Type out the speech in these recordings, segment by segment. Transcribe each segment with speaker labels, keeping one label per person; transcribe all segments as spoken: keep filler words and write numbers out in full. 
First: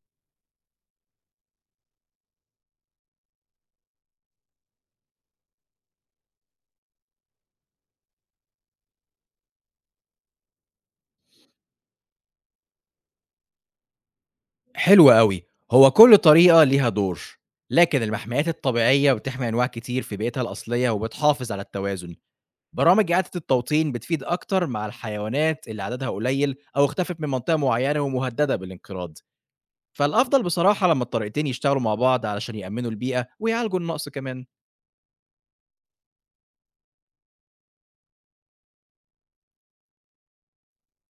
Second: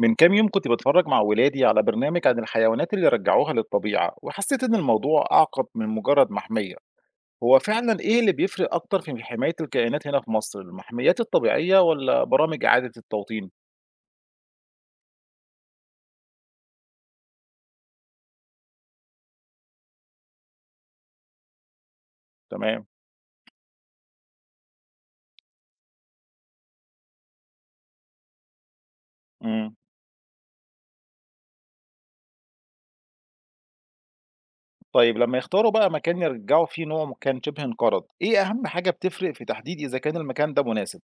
Speaker 1: من كام يوم كنت بتفرج مع ولادي على برنامج عن الحيوانات اللي رجعوها للطبيعة وحسيت إن الموضوع أعقد من مجرد محمية. هو فعلا إيه اللي بيفرق أكتر في حماية الكائنات هنا في مصر، المحميات الطبيعية ولا برامج إعادة التوطين؟
Speaker 2: حلو أوي. هو كل طريقة ليها دور، لكن المحميات الطبيعية بتحمي أنواع كتير في بيئتها الأصلية وبتحافظ على التوازن.
Speaker 1: تمام.
Speaker 2: برامج إعادة التوطين بتفيد أكتر مع الحيوانات اللي عددها قليل أو اختفت من منطقة معينة ومهددة بالانقراض.
Speaker 1: مم.
Speaker 2: فالأفضل بصراحة لما الطريقتين يشتغلوا مع بعض علشان يأمنوا البيئة ويعالجوا النقص كمان.
Speaker 1: طيب لما يختاروا بقى مكان يرجعوا فيه نوع كان شبه انقرض، إيه أهم حاجة بتفرق في تحديد إذا كان المكان ده مناسب؟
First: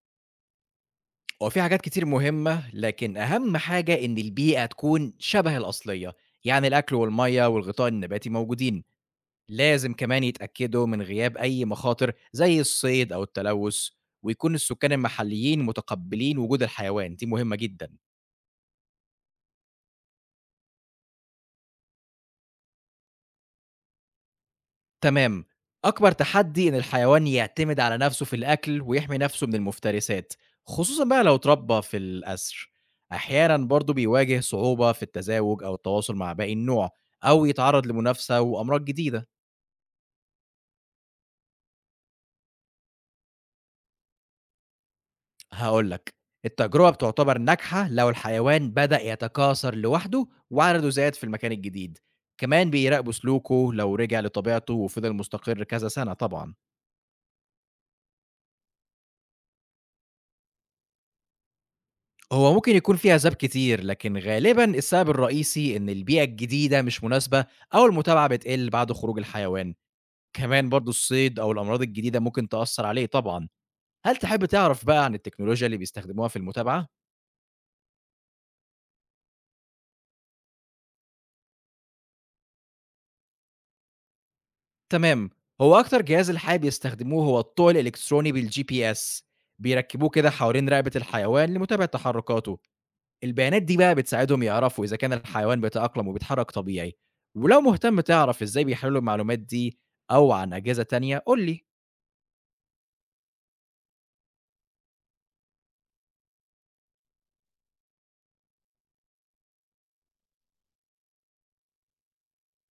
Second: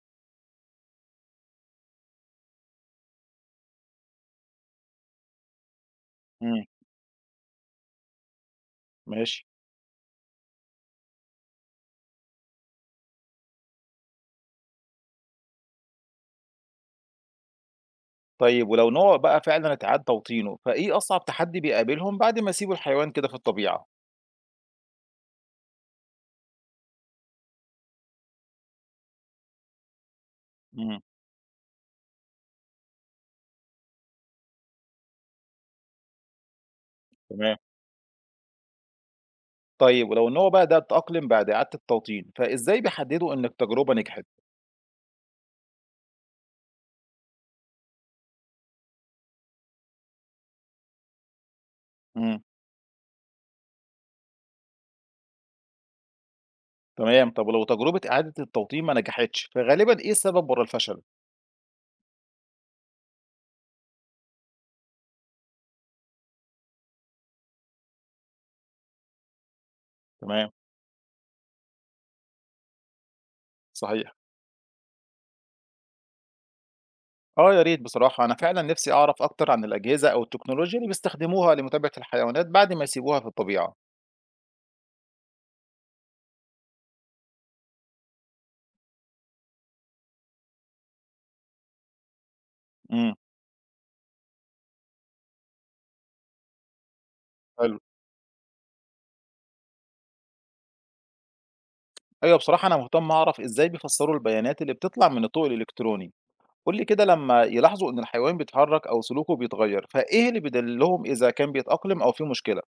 Speaker 2: هو في حاجات كتير مهمة، لكن أهم حاجة إن البيئة تكون شبه الأصلية،
Speaker 1: مم.
Speaker 2: يعني الأكل والمية والغطاء النباتي موجودين.
Speaker 1: ماشي.
Speaker 2: لازم كمان يتأكدوا من غياب أي مخاطر زي الصيد أو التلوث، ويكون السكان المحليين متقبلين وجود الحيوان دي مهمة جدا.
Speaker 1: طيب ولو نوع بقى فعلا اتعاد توطينه، فإيه أصعب تحدي بيقابلهم بعد ما يسيبوا الحيوان كده في الطبيعة؟
Speaker 2: تمام. أكبر تحدي إن الحيوان يعتمد على نفسه في الأكل ويحمي نفسه من المفترسات،
Speaker 1: مم.
Speaker 2: خصوصا بقى لو اتربى في الأسر. أحيانا برضه بيواجه صعوبة في التزاوج أو التواصل مع باقي النوع أو
Speaker 1: تمام.
Speaker 2: يتعرض لمنافسة وأمراض جديدة.
Speaker 1: طيب ولو إن هو بقى ده اتأقلم بعد إعادة التوطين، فإزاي بيحددوا إن التجربة نجحت؟
Speaker 2: هاقول لك، التجربة بتُعتبر ناجحة لو الحيوان بدأ يتكاثر لوحده وعدده زاد في المكان الجديد،
Speaker 1: إمم،
Speaker 2: كمان بيراقبوا سلوكه لو رجع لطبيعته وفضل مستقر كذا سنة طبعًا.
Speaker 1: تمام، طب ولو تجربة إعادة التوطين ما نجحتش، فغالبًا إيه السبب ورا الفشل؟
Speaker 2: هو ممكن يكون في أسباب كتير، لكن غالبًا السبب الرئيسي إن البيئة الجديدة مش مناسبة أو المتابعة بتقل بعد خروج الحيوان،
Speaker 1: تمام،
Speaker 2: كمان برضه الصيد أو الأمراض الجديدة ممكن تأثّر عليه طبعًا.
Speaker 1: صحيح.
Speaker 2: هل تحب تعرف بقى عن التكنولوجيا اللي بيستخدموها في المتابعة؟
Speaker 1: آه يا ريت بصراحة، أنا فعلًا نفسي أعرف أكتر عن الأجهزة أو التكنولوجيا اللي بيستخدموها لمتابعة الحيوانات بعد ما يسيبوها في الطبيعة.
Speaker 2: تمام. هو أكتر جهاز الحقيقة بيستخدموه هو الطوق الإلكتروني بالجي بي إس، بيركبوه كده حوالين رقبة الحيوان لمتابعة تحركاته.
Speaker 1: إمم،
Speaker 2: البيانات دي بقى بتساعدهم يعرفوا إذا كان الحيوان بيتأقلم وبيتحرك طبيعي، ولو
Speaker 1: حلو.
Speaker 2: مهتم تعرف إزاي بيحللوا المعلومات دي أو عن أجهزة تانية قُل لي.
Speaker 1: أيوه بصراحة أنا مهتم أعرف إزاي بيفسروا البيانات اللي بتطلع من الطوق الإلكتروني. قُل لي كده لمّا يلاحظوا إن الحيوان بيتحرك أو سلوكه بيتغير، فإيه اللي بيدللهم إذا كان بيتأقلم أو في مشكلة؟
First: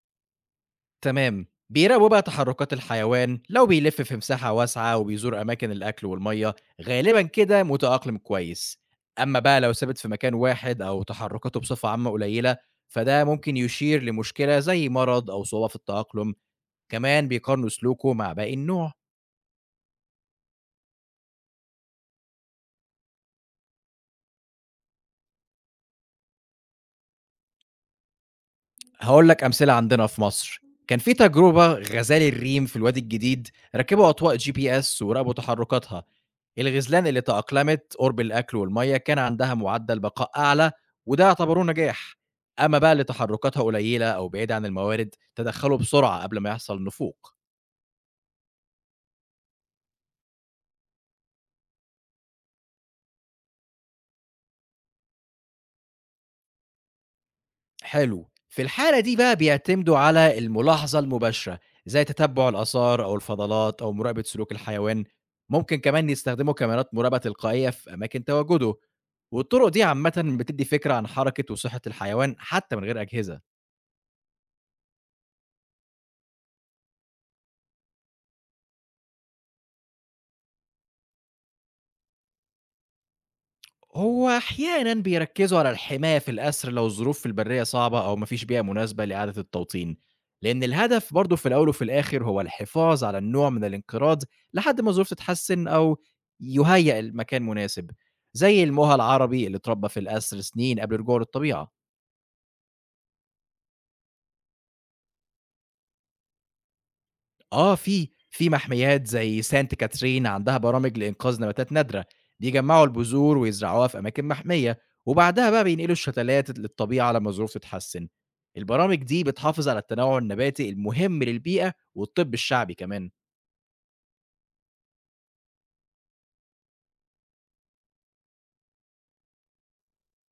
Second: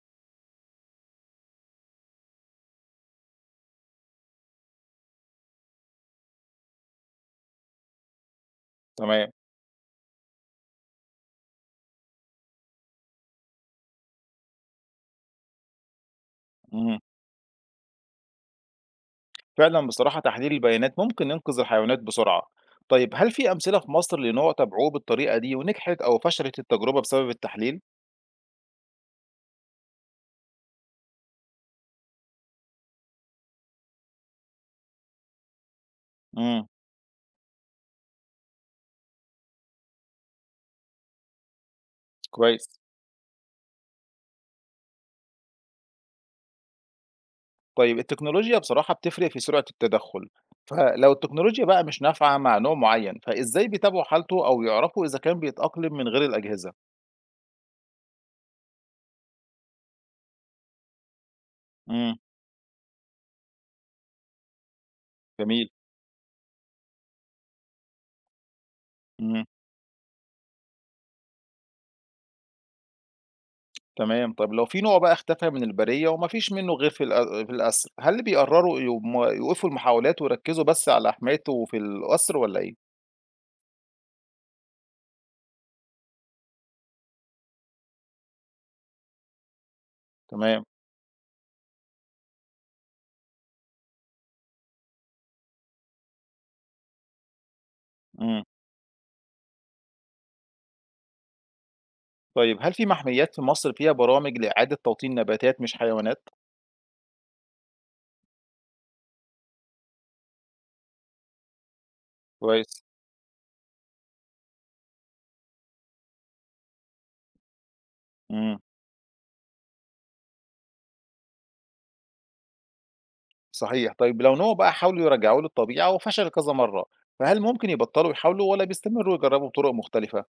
Speaker 2: تمام. بيراقبوا بقى تحركات الحيوان، لو بيلف في مساحة واسعة وبيزور أماكن الأكل والمَيّة، غالبًا كده متأقلم كويس.
Speaker 1: تمام،
Speaker 2: أمّا بقى لو ثابت في مكان واحد أو تحركاته بصفة عامة قليلة، فده ممكن يشير لمشكلة زي مرض أو صعوبة في التأقلم،
Speaker 1: إمم.
Speaker 2: كمان بيقارنوا سلوكه مع باقي النوع.
Speaker 1: فعلا بصراحة تحليل البيانات ممكن ينقذ الحيوانات بسرعة. طيب هل في أمثلة في مصر لنوع تبعوه بالطريقة دي ونجحت أو فشلت التجربة بسبب التحليل؟
Speaker 2: هاقول لك أمثلة عندنا في مصر. كان في تجربة غزال الريم في الوادي الجديد، ركبوا أطواق جي بي إس وراقبوا تحركاتها،
Speaker 1: امم.
Speaker 2: الغزلان اللي تأقلمت قرب الأكل والمَيّة كان عندها معدل بقاء أعلى وده اعتبروه نجاح.
Speaker 1: كويس.
Speaker 2: أما بقى اللي تحركاتها قليلة أو بعيدة عن الموارد تدخلوا بسرعة قبل ما يحصل نفوق.
Speaker 1: طيب التكنولوجيا بصراحة بتفرق في سرعة التدخل. فلو التكنولوجيا بقى مش نافعة مع نوع معين، فإزاي بيتابعوا حالته أو يعرفوا إذا كان بيتأقلم من غير الأجهزة؟
Speaker 2: حلو. في الحالة دي بقى بيعتمدوا على الملاحظة المباشرة، زي
Speaker 1: امم.
Speaker 2: تتبع الآثار أو الفضلات أو مراقبة سلوك الحيوان،
Speaker 1: جميل.
Speaker 2: ممكن كمان يستخدموا كاميرات مراقبة تلقائية في أماكن تواجده،
Speaker 1: امم.
Speaker 2: والطرق دي عامةً بتدّي فكرة عن حركة وصحة الحيوان حتى من غير أجهزة.
Speaker 1: تمام. طيب لو في نوع بقى اختفى من البرية ومفيش منه غير في الأ- في الأسر، هل بيقرروا يقوم- يوقفوا المحاولات ويركزوا بس على حمايته في الأسر ولا إيه؟
Speaker 2: هو أحيانًا بيركّزوا على الحماية في الأسر لو الظروف في البرية صعبة أو ما فيش بيئة مناسبة لإعادة التوطين، لإن
Speaker 1: تمام،
Speaker 2: الهدف برضه في الأول وفي الآخر هو الحفاظ على النوع من الانقراض لحد ما الظروف تتحسن أو يُهيأ المكان مناسب،
Speaker 1: إمم.
Speaker 2: زي المُهَى العربي اللي اتربى في الأسر سنين قبل رجوعه للطبيعة.
Speaker 1: طيب هل في محميّات في مصر فيها برامج لإعادة توطين نباتات مش حيوانات؟
Speaker 2: آه، في، في محميات زي سانت كاترين عندها برامج لإنقاذ نباتات نادرة،
Speaker 1: كويس،
Speaker 2: بيجمّعوا البذور ويزرعوها في أماكن محمية، وبعدها بقى بينقلوا الشتلات للطبيعة لمّا الظروف تتحسن.
Speaker 1: إمم،
Speaker 2: البرامج دي بتحافظ على التنوع النباتي المهم للبيئة والطب الشعبي كمان.
Speaker 1: صحيح. طيب لو نوع بقى حاولوا يرجعوه للطبيعة وفشل كذا مرّة، فهل ممكن يبطّلوا يحاولوا والّا بيستمروا يجرّبوا بطُرق مختلفة؟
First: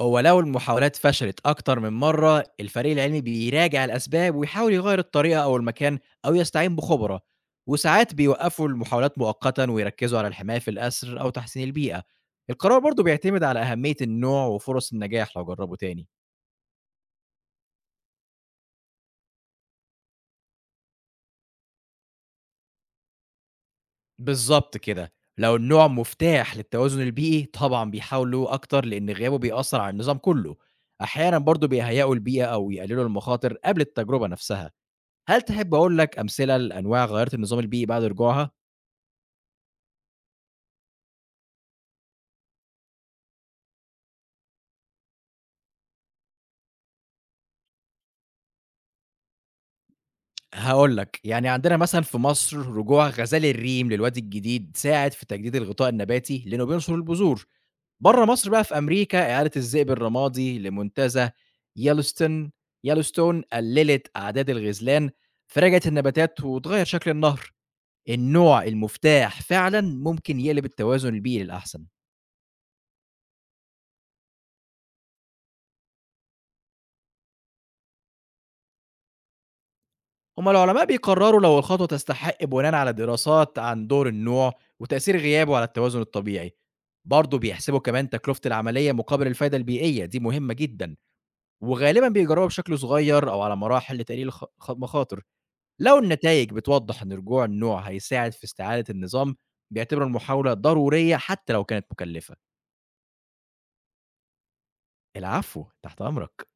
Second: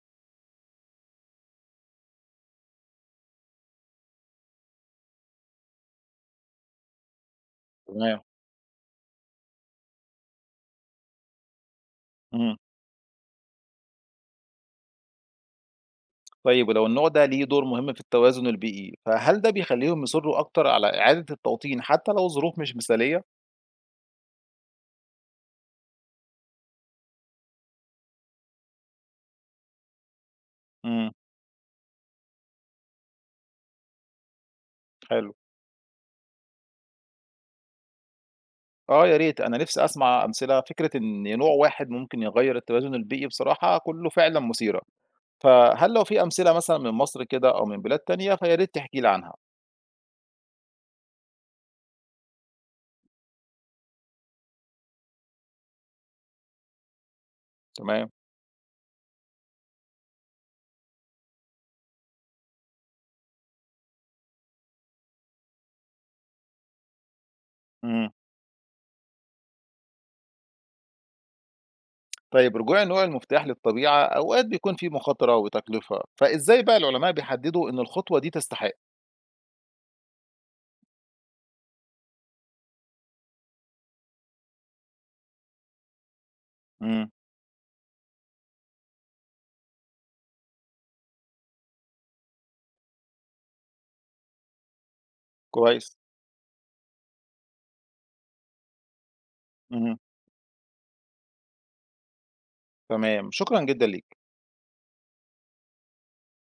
Speaker 2: هو لو المحاولات فشلت أكتر من مرة الفريق العلمي بيراجع الأسباب ويحاول يغير الطريقة أو المكان أو يستعين بخبرة، وساعات
Speaker 1: تمام،
Speaker 2: بيوقفوا المحاولات مؤقتا ويركزوا على الحماية في الأسر أو تحسين البيئة.
Speaker 1: إمم.
Speaker 2: القرار برضه بيعتمد على أهمية النوع وفرص النجاح لو جربوا تاني.
Speaker 1: طيب ولو النوع ده ليه دور مهم في التوازن البيئي، فهل ده بيخلّيهم يصرّوا أكتر على إعادة التوطين حتى لو الظروف مش مثالية؟
Speaker 2: بالظبط كده. لو النوع مفتاح للتوازن البيئي طبعا بيحاولوا أكتر لأن غيابه بيأثر على النظام كله.
Speaker 1: إمم،
Speaker 2: أحيانا برضه بيهيئوا البيئة أو يقللوا المخاطر قبل التجربة نفسها.
Speaker 1: حلو.
Speaker 2: هل تحب أقول لك أمثلة لأنواع غيّرت النظام البيئي بعد رجوعها؟
Speaker 1: آه يا ريت، أنا نِفْسي أسمع أمثلة. فكرة إن نوع واحد ممكن يغيّر التوازن البيئي بصراحة كُلّه فعلًا مثيرة. فهل لو في أمثلة مثلًا من مصر كده أو من بلاد تانية، فيا ريت تحكي لي عنها،
Speaker 2: هاقول لك، يعني عندنا مثلًا في مصر رجوع غزال الريم للوادي الجديد ساعد في تجديد الغطاء النباتي لأنه بينشر البذور.
Speaker 1: تمام،
Speaker 2: برّه مصر بقى في أمريكا إعادة الذئب الرمادي لمنتزه يلوستن يلوستون قلّلت أعداد الغزلان، فرجعت النباتات واتغيّر شكل النهر.
Speaker 1: إمم،
Speaker 2: النوع المفتاح فعلًا ممكن يقلب التوازن البيئي للأحسن.
Speaker 1: طيب رجوع النوع المفتاح للطبيعة أوقات بيكون في مخاطرة وتكلفة، فإزاي بقى العلماء بيحددوا إن الخطوة دي تستحق؟
Speaker 2: هُم العلماء بيقرروا لو الخطوة تستحق بناءً على دراسات عن دور النوع وتأثير غيابه على التوازن الطبيعي،
Speaker 1: إمم،
Speaker 2: برضه بيحسبوا كمان تكلفة العملية مقابل الفايدة البيئية، دي مهمة جدًا، وغالبًا بيجربوها بشكل صغير أو على مراحل لتقليل الخ خ مخاطر.
Speaker 1: كويس،
Speaker 2: لو النتايج بتوضح إن رجوع النوع هيساعد في استعادة النظام،
Speaker 1: اهم،
Speaker 2: بيعتبروا المحاولة ضرورية حتى لو كانت مكلفة.
Speaker 1: تمام، شكرًا جدًا ليك.
Speaker 2: العفو، تحت أمرك.